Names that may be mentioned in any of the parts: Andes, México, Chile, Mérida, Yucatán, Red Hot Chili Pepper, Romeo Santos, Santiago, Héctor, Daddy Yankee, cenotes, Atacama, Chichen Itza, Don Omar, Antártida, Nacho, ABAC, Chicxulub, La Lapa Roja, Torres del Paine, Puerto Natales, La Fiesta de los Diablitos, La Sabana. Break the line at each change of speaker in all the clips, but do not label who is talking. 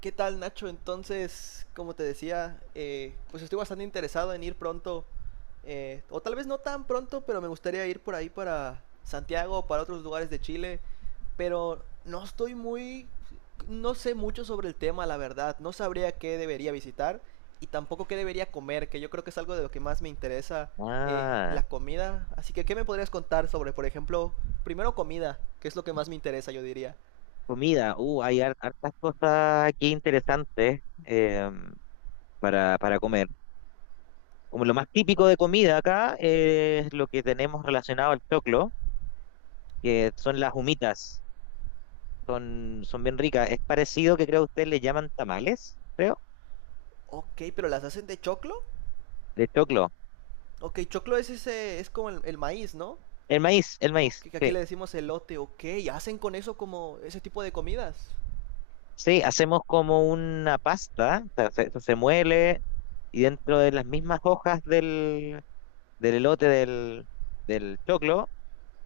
¿Qué tal, Nacho? Entonces, como te decía, pues estoy bastante interesado en ir pronto, o tal vez no tan pronto, pero me gustaría ir por ahí para Santiago, o para otros lugares de Chile, pero no sé mucho sobre el tema, la verdad, no sabría qué debería visitar y tampoco qué debería comer, que yo creo que es algo de lo que más me interesa,
Ah,
la comida. Así que ¿qué me podrías contar sobre, por ejemplo, primero comida, que es lo que más me interesa, yo diría?
comida. Hay hartas cosas aquí interesantes para comer. Como lo más típico de comida acá es lo que tenemos relacionado al choclo, que son las humitas. Son bien ricas. Es parecido que creo ustedes le llaman tamales, creo,
Ok, pero ¿las hacen de choclo?
de choclo.
Ok, choclo es ese, es como el maíz, ¿no?
El
Ok,
maíz,
que aquí
sí.
le decimos elote, ok. ¿Hacen con eso como ese tipo de comidas?
Sí, hacemos como una pasta, o sea, se muele y dentro de las mismas hojas del, elote del choclo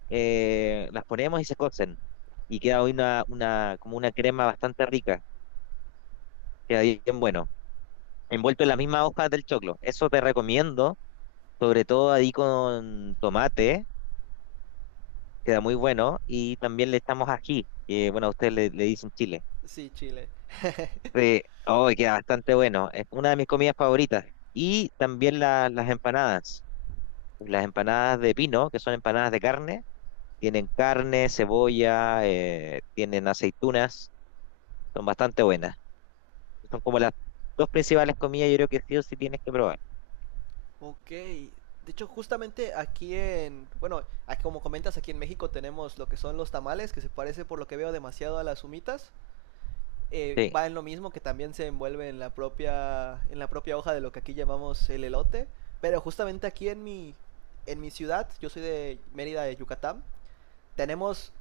las ponemos y se cocen. Y queda hoy como una crema bastante rica, queda bien bueno, envuelto en la misma hoja del choclo. Eso te recomiendo, sobre todo ahí con tomate, queda muy bueno. Y también le echamos ají, que bueno, a ustedes le dicen chile.
Sí, Chile.
Sí, oh, y queda bastante bueno, es una de mis comidas favoritas. Y también las empanadas de pino, que son empanadas de carne, tienen carne, cebolla, tienen aceitunas, son bastante buenas. Son como las dos principales comidas, yo creo que sí o sí tienes que probar.
Ok. De hecho, justamente aquí en, bueno, como comentas, aquí en México tenemos lo que son los tamales, que se parece por lo que veo demasiado a las humitas.
Sí.
Va en lo mismo, que también se envuelve en la propia hoja de lo que aquí llamamos el elote. Pero justamente aquí en en mi ciudad, yo soy de Mérida, de Yucatán. Tenemos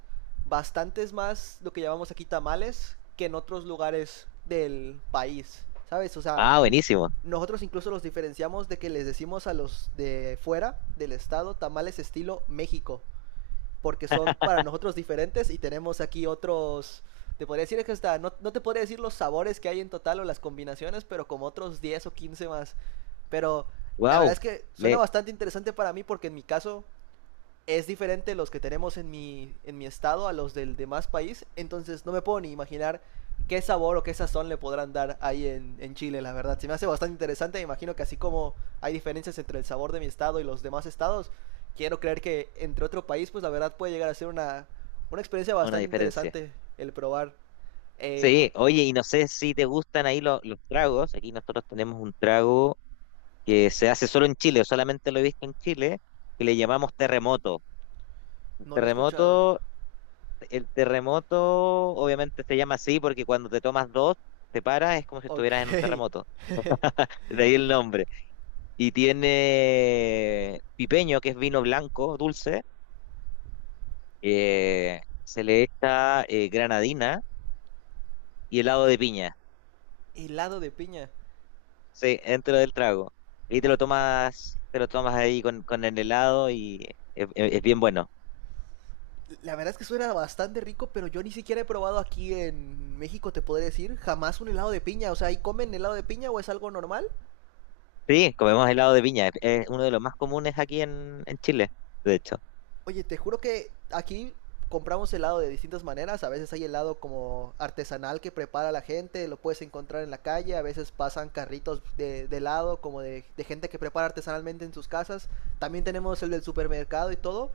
bastantes más lo que llamamos aquí tamales que en otros lugares del país, ¿sabes? O sea,
Ah, buenísimo.
nosotros incluso los diferenciamos de que les decimos a los de fuera del estado tamales estilo México, porque son para nosotros diferentes y tenemos aquí otros... Te podría decir que hasta, no, no te podría decir los sabores que hay en total o las combinaciones, pero como otros 10 o 15 más. Pero la verdad
Wow,
es que suena
ve
bastante interesante para mí, porque en mi caso es diferente los que tenemos en en mi estado a los del demás país. Entonces no me puedo ni imaginar qué sabor o qué sazón le podrán dar ahí en Chile, la verdad. Se me hace bastante interesante. Me imagino que, así como hay diferencias entre el sabor de mi estado y los demás estados, quiero creer que entre otro país, pues la verdad puede llegar a ser una experiencia
una
bastante
diferencia.
interesante el probar. Eh, un-
Sí, oye, y no sé si te gustan ahí los tragos. Aquí nosotros tenemos un trago que se hace solo en Chile, o solamente lo he visto en Chile, que le llamamos terremoto. El
No lo he escuchado.
terremoto, el terremoto obviamente se llama así porque cuando te tomas dos, te paras, es como si estuvieras en un
Ok.
terremoto. De ahí el nombre. Y tiene pipeño, que es vino blanco, dulce se le echa granadina y helado de piña,
Helado de piña.
sí, dentro del trago. Y te
Ok.
lo tomas, te lo tomas ahí con, el helado y es bien bueno.
La verdad es que suena bastante rico, pero yo ni siquiera he probado aquí en México, te podré decir, jamás un helado de piña. O sea, ¿ahí comen helado de piña o es algo normal?
Sí, comemos helado de piña, es uno de los más comunes aquí en, Chile, de hecho.
Oye, te juro que aquí compramos helado de distintas maneras. A veces hay helado como artesanal que prepara la gente, lo puedes encontrar en la calle. A veces pasan carritos de helado, como de gente que prepara artesanalmente en sus casas. También tenemos el del supermercado y todo,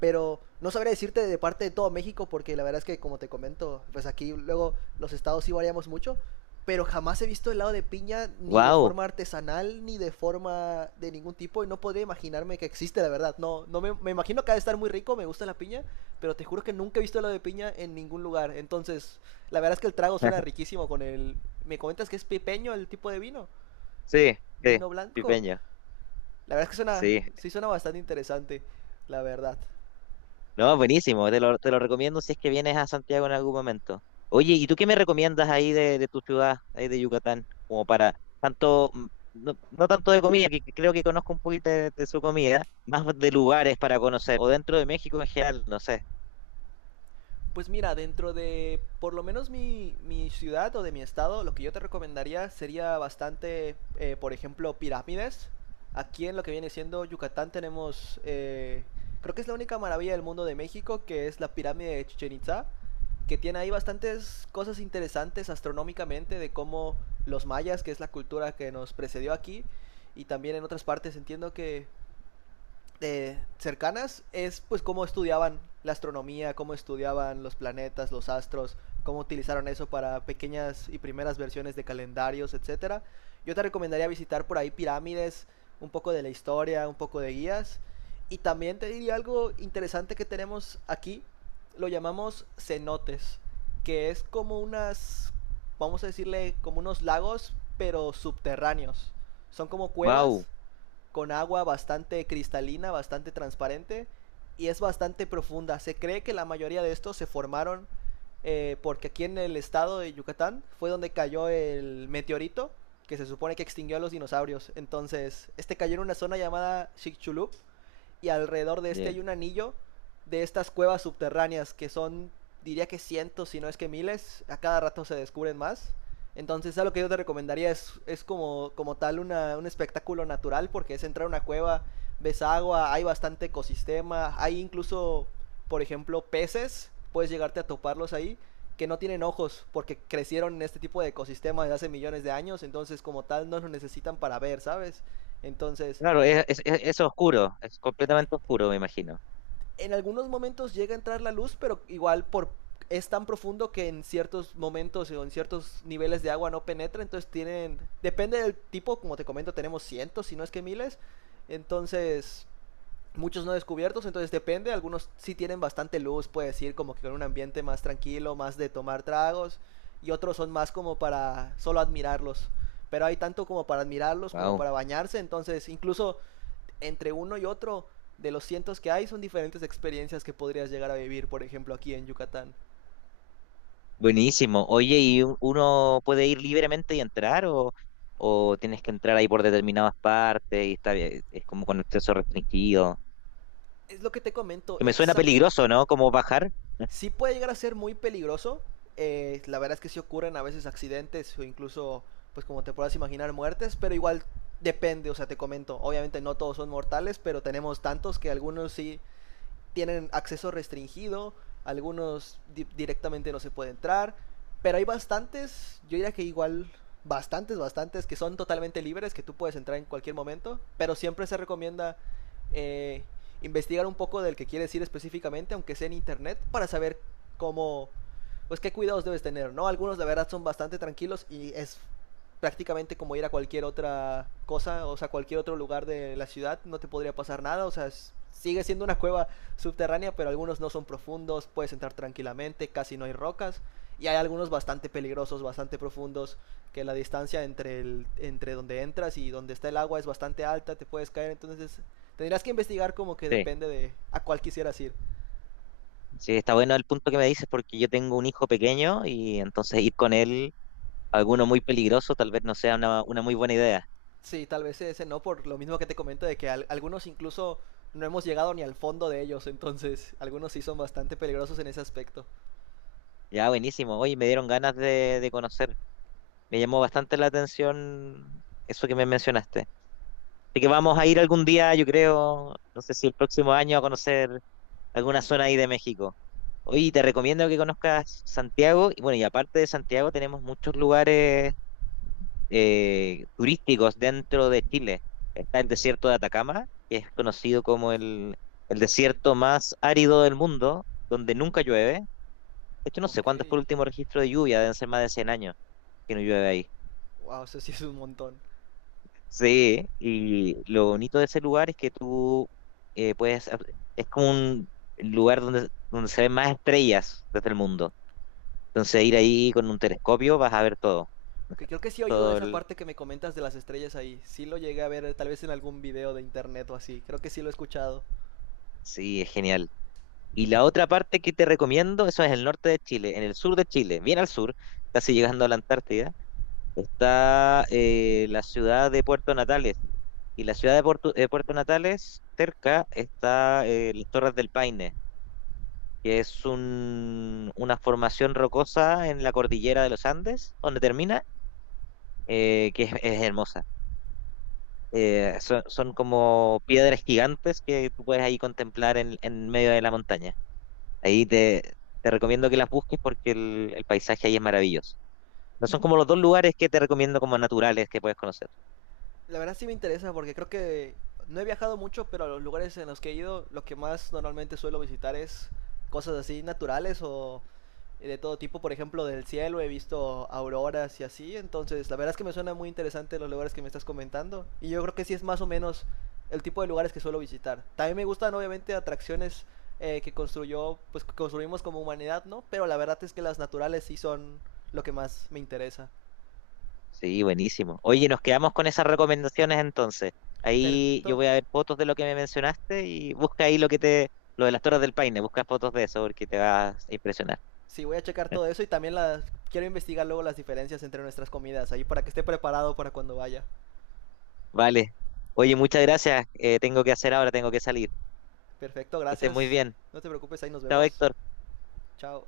pero no sabría decirte de parte de todo México, porque la verdad es que, como te comento, pues aquí luego los estados sí variamos mucho, pero jamás he visto helado de piña ni de
¡Wow!
forma artesanal ni de forma de ningún tipo, y no podría imaginarme que existe, la verdad. No, me imagino que ha de estar muy rico, me gusta la piña, pero te juro que nunca he visto helado de piña en ningún lugar. Entonces, la verdad es que el trago suena riquísimo con el... ¿Me comentas que es pipeño el tipo de vino?
Sí, sí,
¿Vino blanco?
pipeño,
La verdad es que suena,
sí.
sí suena bastante interesante, la verdad.
No, buenísimo, te lo recomiendo si es que vienes a Santiago en algún momento. Oye, ¿y tú qué me recomiendas ahí de, tu ciudad, ahí de Yucatán? Como para tanto, no, no tanto de comida, que creo que conozco un poquito de, su comida, más de lugares para conocer, o dentro de México en general, no sé.
Pues mira, dentro de por lo menos mi ciudad o de mi estado, lo que yo te recomendaría sería bastante, por ejemplo, pirámides. Aquí en lo que viene siendo Yucatán tenemos, creo que es la única maravilla del mundo de México, que es la pirámide de Chichen Itza, que tiene ahí bastantes cosas interesantes astronómicamente de cómo los mayas, que es la cultura que nos precedió aquí, y también en otras partes entiendo que cercanas, es pues cómo estudiaban la astronomía, cómo estudiaban los planetas, los astros, cómo utilizaron eso para pequeñas y primeras versiones de calendarios, etcétera. Yo te recomendaría visitar por ahí pirámides, un poco de la historia, un poco de guías. Y también te diría algo interesante que tenemos aquí, lo llamamos cenotes, que es como unas, vamos a decirle, como unos lagos, pero subterráneos. Son como cuevas
Wow.
con agua bastante cristalina, bastante transparente, y es bastante profunda. Se cree que la mayoría de estos se formaron porque aquí en el estado de Yucatán fue donde cayó el meteorito que se supone que extinguió a los dinosaurios. Entonces, este cayó en una zona llamada Chicxulub, y alrededor de este hay un anillo de estas cuevas subterráneas que son, diría que cientos, si no es que miles, a cada rato se descubren más. Entonces, a lo que yo te recomendaría es como, como tal un espectáculo natural, porque es entrar a una cueva, ves agua, hay bastante ecosistema, hay incluso, por ejemplo, peces, puedes llegarte a toparlos ahí, que no tienen ojos, porque crecieron en este tipo de ecosistema desde hace millones de años, entonces como tal no lo necesitan para ver, ¿sabes? Entonces,
Claro, es oscuro, es completamente oscuro, me imagino.
en algunos momentos llega a entrar la luz, pero igual por es tan profundo que en ciertos momentos o en ciertos niveles de agua no penetra, entonces tienen depende del tipo, como te comento, tenemos cientos, si no es que miles. Entonces, muchos no descubiertos, entonces depende, algunos sí tienen bastante luz, puedes ir como que con un ambiente más tranquilo, más de tomar tragos, y otros son más como para solo admirarlos. Pero hay tanto como para admirarlos como para bañarse, entonces incluso entre uno y otro de los cientos que hay son diferentes experiencias que podrías llegar a vivir, por ejemplo, aquí en Yucatán.
Buenísimo. Oye, ¿y uno puede ir libremente y entrar o tienes que entrar ahí por determinadas partes y está bien, es como con acceso restringido?
Es lo que te comento,
Que me suena
exacto.
peligroso, ¿no? Como bajar.
Sí puede llegar a ser muy peligroso. La verdad es que sí ocurren a veces accidentes o incluso, pues como te puedas imaginar, muertes, pero igual depende, o sea, te comento. Obviamente no todos son mortales, pero tenemos tantos que algunos sí tienen acceso restringido, algunos directamente no se puede entrar, pero hay bastantes, yo diría que igual bastantes que son totalmente libres, que tú puedes entrar en cualquier momento, pero siempre se recomienda eh, investigar un poco del que quieres ir específicamente, aunque sea en internet, para saber cómo, pues qué cuidados debes tener, ¿no? Algunos la verdad son bastante tranquilos y es prácticamente como ir a cualquier otra cosa, o sea, cualquier otro lugar de la ciudad, no te podría pasar nada, o sea, sigue siendo una cueva subterránea, pero algunos no son profundos, puedes entrar tranquilamente, casi no hay rocas. Y hay algunos bastante peligrosos, bastante profundos, que la distancia entre, el, entre donde entras y donde está el agua es bastante alta, te puedes caer, entonces tendrás que investigar como que
Sí.
depende de a cuál quisieras ir.
Sí, está bueno el punto que me dices porque yo tengo un hijo pequeño y entonces ir con él a alguno muy peligroso tal vez no sea una muy buena idea.
Sí, tal vez ese no, por lo mismo que te comento de que algunos incluso no hemos llegado ni al fondo de ellos, entonces algunos sí son bastante peligrosos en ese aspecto.
Ya, buenísimo. Oye, me dieron ganas de, conocer. Me llamó bastante la atención eso que me mencionaste. Así que vamos a ir algún día, yo creo, no sé si el próximo año a conocer alguna zona ahí de México. Oye, te recomiendo que conozcas Santiago. Y bueno, y aparte de Santiago, tenemos muchos lugares turísticos dentro de Chile. Está el desierto de Atacama, que es conocido como el
Ok,
desierto más árido del mundo, donde nunca llueve. De hecho, no sé
ok.
cuándo fue el último registro de lluvia, deben ser más de 100 años que no llueve ahí.
Wow, eso sí es un montón.
Sí, y lo bonito de ese lugar es que tú puedes. Es como un lugar donde se ven más estrellas desde el mundo. Entonces ir ahí con un telescopio vas a ver todo,
Que creo que sí he oído de
todo
esa
el...
parte que me comentas de las estrellas ahí. Sí lo llegué a ver, tal vez en algún video de internet o así. Creo que sí lo he escuchado.
Sí, es genial. Y la otra parte que te recomiendo, eso es el norte de Chile, en el sur de Chile, bien al sur, casi llegando a la Antártida, está la ciudad de Puerto Natales. Y la ciudad de Puerto Natales, cerca, está las Torres del Paine, que es una formación rocosa en la cordillera de los Andes, donde termina, que es hermosa. Son como piedras gigantes que tú puedes ahí contemplar en, medio de la montaña. Ahí te recomiendo que las busques porque el paisaje ahí es maravilloso. No son como los dos lugares que te recomiendo como naturales que puedes conocer.
La verdad sí me interesa porque creo que no he viajado mucho, pero a los lugares en los que he ido, lo que más normalmente suelo visitar es cosas así naturales o de todo tipo, por ejemplo, del cielo, he visto auroras y así, entonces la verdad es que me suena muy interesante los lugares que me estás comentando y yo creo que sí es más o menos el tipo de lugares que suelo visitar. También me gustan obviamente atracciones, que construyó, pues que construimos como humanidad, ¿no? Pero la verdad es que las naturales sí son lo que más me interesa.
Sí, buenísimo. Oye, nos quedamos con esas recomendaciones entonces. Ahí yo
Perfecto.
voy a ver fotos de lo que me mencionaste y busca ahí lo de las Torres del Paine, busca fotos de eso porque te vas a impresionar.
Sí, voy a checar todo eso, y también las quiero investigar luego las diferencias entre nuestras comidas ahí para que esté preparado para cuando vaya.
Vale. Oye, muchas gracias. Tengo que hacer ahora, tengo que salir.
Perfecto,
Que estés muy
gracias.
bien.
No te preocupes, ahí nos
Chao,
vemos.
Héctor.
Chao.